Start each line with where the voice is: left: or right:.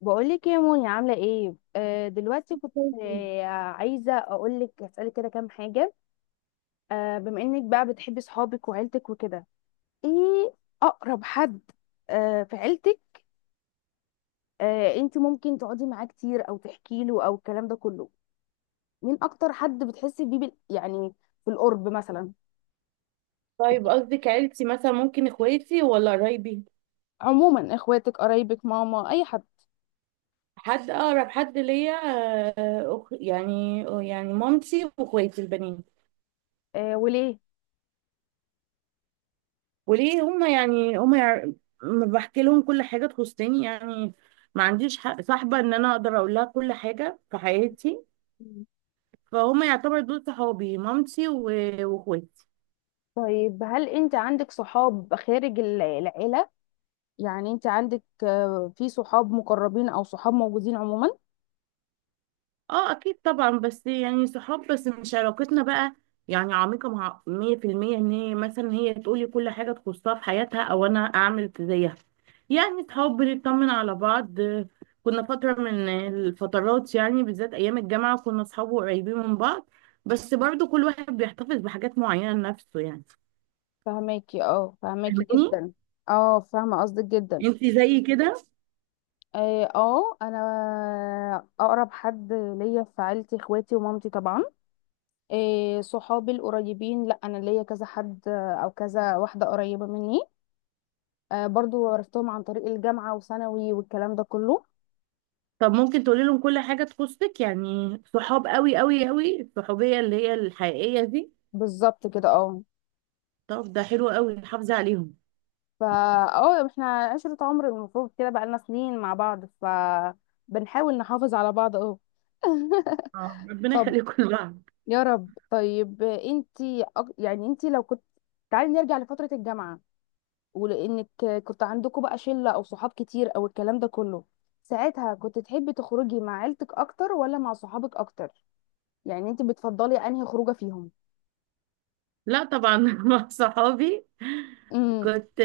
left: بقولك يا موني، عاملة ايه؟ دلوقتي كنت
right: ممكن.
left: عايزة اقولك اسألك كده كام حاجة. بما انك بقى بتحبي صحابك وعيلتك وكده، ايه اقرب حد في عيلتك؟ انت ممكن تقعدي معاه كتير او تحكي له او الكلام ده كله؟ مين اكتر حد بتحسي بيه يعني في القرب مثلا؟
right: طيب، قصدك عيلتي مثلا، ممكن اخواتي ولا قرايبي؟
left: عموما اخواتك قرايبك ماما اي حد.
right: حد اقرب حد ليا؟ آه، أخ- يعني يعني مامتي واخواتي البنين.
left: وليه؟
right: وليه هما يعني هما يع- م- بحكي لهم كل حاجه تخصني يعني. ما عنديش حق صاحبه ان انا اقدر اقول لها كل حاجه في حياتي.
left: مم.
right: فهم يعتبر دول صحابي، مامتي واخواتي.
left: طيب هل انت عندك صحاب خارج العيلة؟ يعني انت عندك، في صحاب مقربين او صحاب موجودين عموما؟
right: اه اكيد طبعا، بس يعني صحاب، بس مش علاقتنا بقى يعني عميقة مع مية في المية ان هي مثلا هي تقولي كل حاجة تخصها في حياتها او انا اعمل زيها. يعني صحاب بنطمن على بعض. كنا فترة من الفترات يعني بالذات ايام الجامعة، كنا صحاب قريبين من بعض، بس برضو كل واحد بيحتفظ بحاجات معينة لنفسه يعني.
left: فهماكي
right: فاهماني؟
left: جدا. اه فاهمه قصدك جدا.
right: انتي زي كده؟
left: اه، انا اقرب حد ليا في عيلتي اخواتي ومامتي طبعا. صحابي القريبين، لا انا ليا كذا حد، او كذا واحده قريبه مني. برضو عرفتهم عن طريق الجامعه وثانوي والكلام ده كله.
right: طب ممكن تقولي لهم كل حاجة تخصك؟ يعني صحاب قوي قوي قوي، الصحوبية اللي هي الحقيقية دي.
left: بالظبط كده، اه.
right: طب ده حلو قوي، حافظي عليهم.
left: فا اه احنا عشرة عمر، المفروض كده بقالنا سنين مع بعض، ف بنحاول نحافظ على بعض اهو.
right: اه، ربنا
left: طب
right: يخليكم لبعض.
left: يا رب. طيب انتي، يعني انتي لو كنت، تعالي نرجع لفترة الجامعة، ولانك كنت عندكم بقى شلة او صحاب كتير او الكلام ده كله، ساعتها كنت تحبي تخرجي مع عيلتك اكتر ولا مع صحابك اكتر؟ يعني انتي بتفضلي انهي خروجة فيهم؟
right: لا طبعا مع صحابي.
left: امم.
right: كنت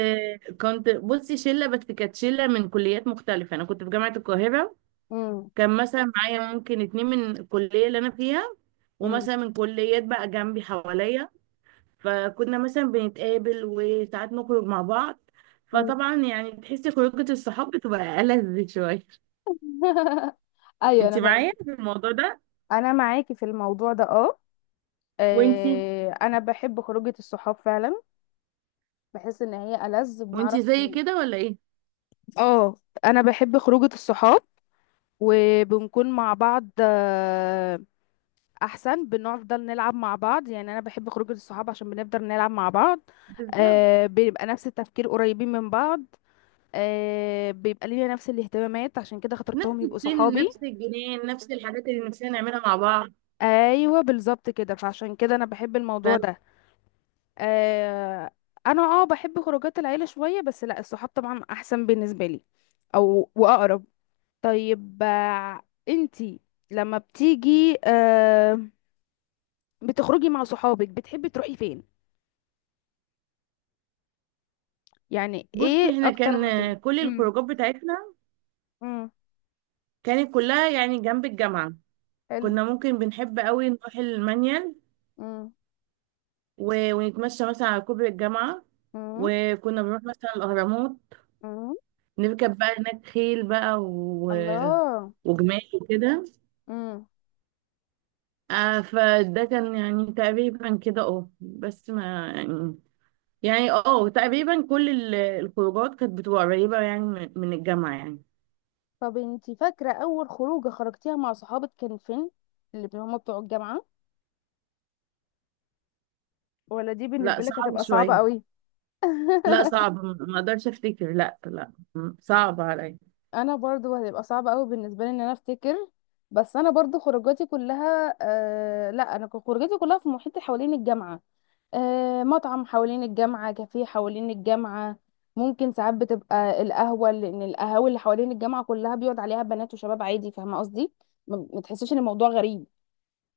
right: كنت بصي شله، بس كانت شله من كليات مختلفه. انا كنت في جامعه القاهره.
left: امم.
right: كان مثلا معايا ممكن اتنين من الكليه اللي انا فيها،
left: امم.
right: ومثلا من كليات بقى جنبي حواليا. فكنا مثلا بنتقابل وساعات نخرج مع بعض. فطبعا يعني تحسي خروجه الصحاب بتبقى ألذ شويه.
left: ايوه
right: انت
left: انا
right: معايا
left: فاهمه.
right: في الموضوع ده؟
left: انا معاكي في الموضوع ده، اه.
right: وانتي
left: انا بحب خروجة الصحاب فعلا. بحس ان هي ألذ، بنعرف.
right: وانتي زي كده ولا ايه؟
left: اه انا بحب خروجة الصحاب، وبنكون مع بعض احسن. بنفضل نلعب مع بعض، يعني انا بحب خروجة الصحاب عشان بنفضل نلعب مع بعض.
right: بالظبط.
left: بيبقى نفس التفكير، قريبين من بعض. بيبقى لينا نفس الاهتمامات، عشان كده خاطرتهم
right: نفس
left: يبقوا
right: السن،
left: صحابي.
right: نفس الجنان، نفس الحاجات اللي نفسنا نعملها مع بعض.
left: ايوه بالظبط كده، فعشان كده انا بحب الموضوع ده. آه انا اه بحب خروجات العيله شويه، بس لا، الصحاب طبعا احسن بالنسبه لي او واقرب. طيب، انتي لما بتيجي بتخرجي مع صحابك بتحبي تروحي فين؟ يعني
right: فبص،
left: ايه
right: هنا
left: اكتر مكان؟
right: كان كل
left: امم.
right: الخروجات بتاعتنا
left: امم.
right: كانت كلها يعني جنب الجامعة.
left: حلو.
right: كنا ممكن بنحب قوي نروح المانيال،
left: امم.
right: ونتمشى مثلا على كوبري الجامعة،
left: امم.
right: وكنا بنروح مثلا الأهرامات،
left: امم.
right: نركب بقى هناك خيل بقى
left: الله.
right: وجمال وكده.
left: امم.
right: فده كان يعني تقريبا كده، بس ما يعني، يعني تقريبا كل الخروجات كانت بتبقى قريبة يعني من الجامعة يعني.
left: طب انتي فاكره اول خروجه خرجتيها مع صحابك كان فين؟ اللي هما بتوع الجامعه؟ ولا دي
right: لا
left: بالنسبه لك
right: صعب
left: هتبقى صعبه
right: شوية.
left: قوي؟
right: لا صعب، ما اقدرش افتكر. لا لا، صعب عليا.
left: انا برضو هتبقى صعبة قوي بالنسبة لي ان انا افتكر. بس انا برضو خروجاتي كلها، لا، انا كان خروجاتي كلها في محيط حوالين الجامعة. آه مطعم حوالين الجامعة، كافيه حوالين الجامعة. ممكن ساعات بتبقى القهوة، لان القهاوي اللي حوالين الجامعة كلها بيقعد عليها بنات وشباب عادي، فاهمة قصدي؟ ما تحسيش ان الموضوع غريب.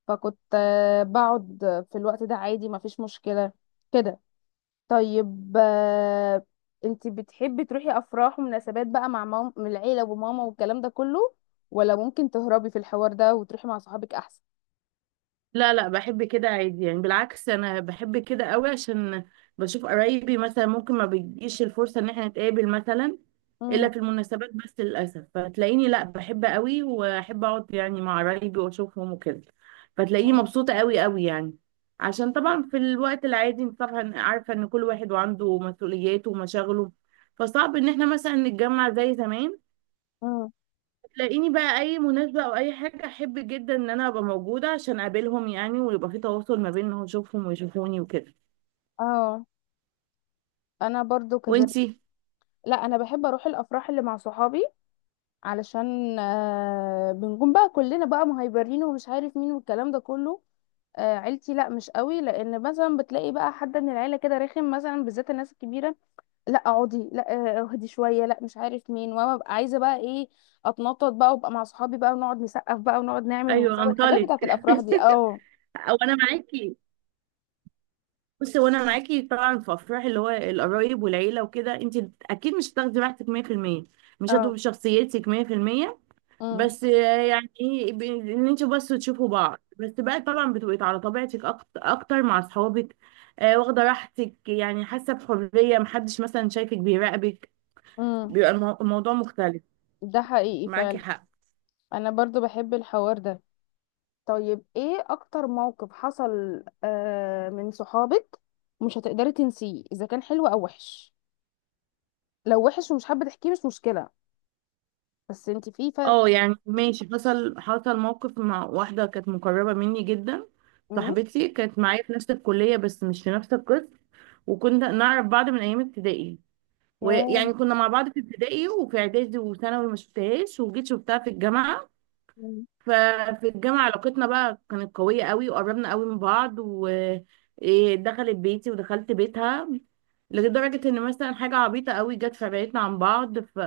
left: فكنت بقعد في الوقت ده عادي، ما فيش مشكلة كده. طيب، انت بتحبي تروحي افراح ومناسبات بقى مع مام من العيله وماما والكلام ده كله، ولا ممكن تهربي في الحوار ده وتروحي مع صحابك احسن؟
right: لا لا، بحب كده عادي يعني. بالعكس انا بحب كده قوي، عشان بشوف قرايبي مثلا، ممكن ما بتجيش الفرصة ان احنا نتقابل مثلا
left: مم.
right: الا في المناسبات بس للاسف. فتلاقيني لا، بحب قوي واحب اقعد يعني مع قرايبي واشوفهم وكده. فتلاقيني
left: مم.
right: مبسوطة قوي قوي يعني. عشان طبعا في الوقت العادي انت طبعا عارفة ان كل واحد وعنده مسؤولياته ومشاغله، فصعب ان احنا مثلا نتجمع زي زمان.
left: مم.
right: تلاقيني بقى اي مناسبة او اي حاجة، احب جدا ان انا ابقى موجودة عشان اقابلهم يعني، ويبقى في تواصل ما بينهم، اشوفهم ويشوفوني وكده.
left: اه انا برضو كذلك.
right: وانتي؟
left: لا انا بحب اروح الافراح اللي مع صحابي علشان بنكون بقى كلنا بقى مهيبرين ومش عارف مين والكلام ده كله. آه عيلتي لا مش قوي، لان مثلا بتلاقي بقى حد من العيله كده رخم مثلا بالذات الناس الكبيره. لا اقعدي لا، اهدي شويه لا مش عارف مين، وانا ببقى عايزه بقى ايه؟ اتنطط بقى وابقى مع صحابي بقى، ونقعد نسقف بقى ونقعد نعمل
right: ايوه
left: ونسوي الحاجات
right: انطلق
left: بتاعت الافراح دي، اه.
right: او انا معاكي. بصي، وانا معاكي طبعا. في افراح اللي هو القرايب والعيله وكده، انت اكيد مش هتاخدي راحتك 100%، مش
left: اه.
right: هتبقي شخصيتك 100%.
left: امم.
right: بس يعني ايه، ان انتوا بس تشوفوا بعض بس بقى، طبعا بتبقي على طبيعتك اكتر مع اصحابك. آه، واخده راحتك يعني، حاسه بحريه، محدش مثلا شايفك بيراقبك.
left: امم.
right: بيبقى الموضوع مختلف.
left: ده حقيقي
right: معاكي
left: فعلا.
right: حق.
left: انا برضو بحب الحوار ده. طيب ايه اكتر موقف حصل من صحابك مش هتقدري تنسيه، اذا كان حلو او وحش؟ لو وحش ومش حابه تحكيه مش مشكله. بس انت في ف.
right: اه يعني ماشي. حصل موقف مع واحدة كانت مقربة مني جدا.
left: امم.
right: صاحبتي كانت معايا في نفس الكلية بس مش في نفس القسم. وكنا نعرف بعض من أيام ابتدائي،
left: ياه.
right: ويعني كنا مع بعض في ابتدائي وفي إعدادي، وثانوي ما شفتهاش وجيت شفتها في الجامعة.
left: مم.
right: ففي الجامعة علاقتنا بقى كانت قوية قوي، وقربنا قوي من بعض، ودخلت بيتي ودخلت بيتها. لدرجة ان مثلا حاجة عبيطة قوي جت في بعيدنا عن بعض.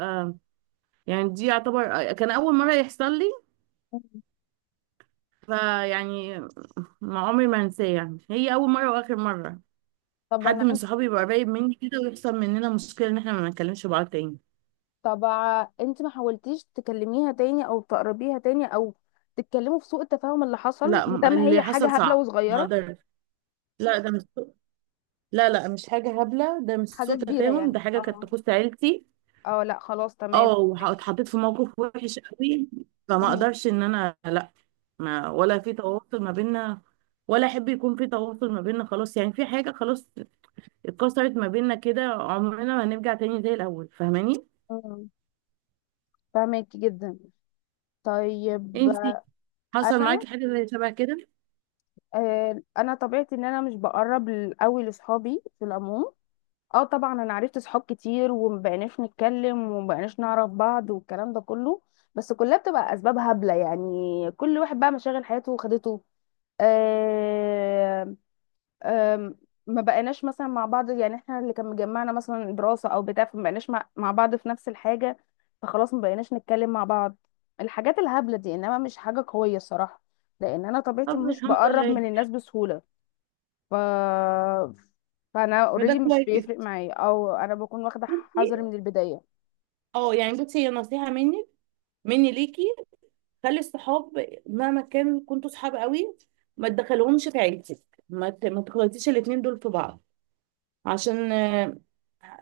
right: يعني دي يعتبر، كان أول مرة يحصل لي. فيعني ما عمري ما هنساه يعني. هي أول مرة وآخر مرة
left: طب
right: حد
left: انا
right: من
left: عندي.
right: صحابي يبقى قريب مني كده ويحصل مننا مشكلة إن إحنا ما نتكلمش بعض تاني.
left: طب انت ما حاولتيش تكلميها تاني او تقربيها تاني او تتكلموا في سوء التفاهم اللي حصل،
right: لا،
left: ما دام هي
right: اللي حصل
left: حاجه هبله
right: صعب. ما
left: وصغيره؟
right: أقدر. لا ده مش لا لا، مش حاجة هبلة، ده مش
left: حاجه
right: سوء
left: كبيره
right: تفاهم،
left: يعني،
right: ده حاجة كانت
left: اه.
right: تخص عيلتي.
left: اه لا خلاص تمام.
right: اه
left: فاكر.
right: اتحطيت في موقف وحش قوي. فما
left: امم.
right: أقدرش إن أنا لا ما، ولا في تواصل ما بيننا، ولا أحب يكون في تواصل ما بيننا. خلاص يعني، في حاجة خلاص اتكسرت ما بيننا، كده عمرنا ما هنرجع تاني زي الاول. فاهماني؟
left: امم. فاهمك جدا. طيب
right: انتي حصل
left: انا،
right: معاكي حاجه زي شبه كده؟
left: انا طبيعتي ان انا مش بقرب قوي لاصحابي في العموم. اه طبعا انا عرفت صحاب كتير ومبقناش نتكلم ومبقناش نعرف بعض والكلام ده كله، بس كلها بتبقى اسباب هبله يعني. كل واحد بقى مشاغل حياته وخدته. آم، آم، ما بقيناش مثلا مع بعض، يعني احنا اللي كان مجمعنا مثلا دراسة او بتاع، فما بقيناش مع بعض في نفس الحاجة. فخلاص ما بقيناش نتكلم مع بعض. الحاجات الهبلة دي انما مش حاجة قوية الصراحة، لان انا طبيعتي
right: طب
left: مش
right: الحمد
left: بقرب
right: لله،
left: من الناس بسهولة. ف... فانا
right: فده
left: اوريدي مش بيفرق
right: كويس.
left: معايا، او انا بكون واخدة
right: بصي،
left: حذري من البداية.
right: اه يعني، بصي هي نصيحه مني ليكي. خلي الصحاب مهما كان كنتوا صحاب قوي، ما تدخلهمش في عيلتك، ما تخلطيش الاتنين دول في بعض، عشان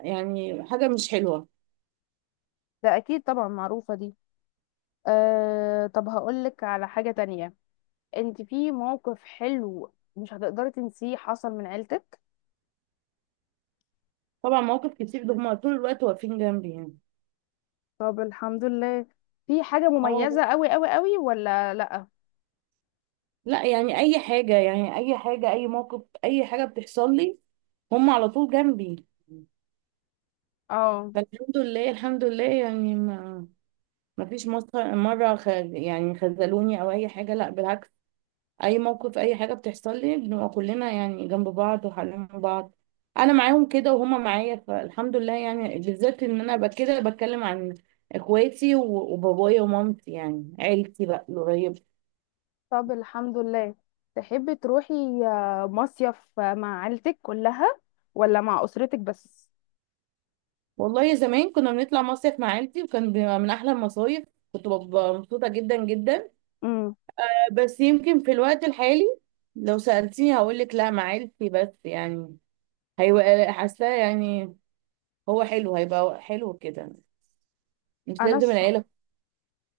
right: يعني حاجه مش حلوه.
left: ده اكيد طبعا معروفة دي. طب هقولك على حاجة تانية. انت في موقف حلو مش هتقدري تنسيه حصل من عيلتك؟
right: طبعا مواقف كتير، ده هما طول الوقت واقفين جنبي يعني.
left: طب الحمد لله. في حاجة
right: اه
left: مميزة قوي قوي قوي ولا لأ؟
right: لا، يعني اي حاجة، يعني اي حاجة، اي موقف، اي حاجة بتحصل لي، هم على طول جنبي.
left: اه.
right: فالحمد لله الحمد لله يعني، ما ما فيش مصر- مرة خ- يعني خذلوني او اي حاجة، لا بالعكس. اي موقف اي حاجة بتحصل لي، بنبقى كلنا يعني جنب بعض وحالين بعض. انا معاهم كده وهم معايا. فالحمد لله يعني، بالذات ان انا بقى كده بتكلم عن اخواتي وبابايا ومامتي، يعني عيلتي بقى القريبة.
left: طب الحمد لله. تحبي تروحي مصيف مع عيلتك كلها، ولا مع أسرتك بس؟
right: والله زمان كنا بنطلع مصيف مع عيلتي، وكان بيبقى من احلى المصايف. كنت ببقى مبسوطه جدا جدا.
left: امم.
right: بس يمكن في الوقت الحالي لو سالتيني هقول لك لا، مع عيلتي بس يعني، هيبقى حاساه يعني، هو حلو، هيبقى حلو كده، مش
left: انا
right: لازم
left: ش...
right: العيله.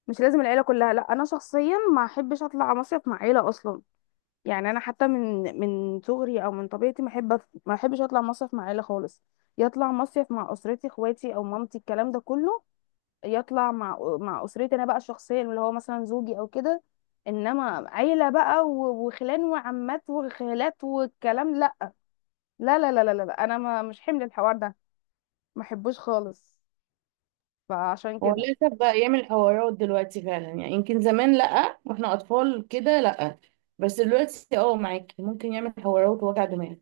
left: مش لازم العيلة كلها. لا انا شخصيا ما احبش اطلع مصيف مع عيلة اصلا. يعني انا حتى من صغري او من طبيعتي ما احب ما احبش اطلع مصيف مع عيلة خالص. يطلع مصيف مع اسرتي اخواتي او مامتي الكلام ده كله. يطلع مع اسرتي انا بقى شخصيا اللي هو مثلا زوجي او كده. انما عيله بقى وخلان وعمات وخالات والكلام لا. لا لا لا لا، لا. لا. انا ما مش حمل الحوار ده، ما احبوش خالص. فعشان
right: هو
left: كده،
right: للاسف بقى يعمل حوارات دلوقتي فعلا يعني. يمكن زمان لا، واحنا اطفال كده لا، بس دلوقتي معاكي ممكن يعمل حوارات ووجع دماغ.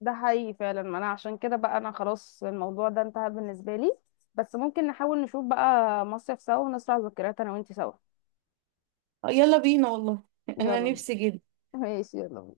left: ده حقيقي فعلا. ما انا عشان كده بقى انا خلاص الموضوع ده انتهى بالنسبه لي، بس ممكن نحاول نشوف بقى مصيف سوا ونسرع ذكريات انا وانتي سوا.
right: آه، يلا بينا والله. انا
left: يلا بينا.
right: نفسي جدا.
left: ماشي يلا بينا.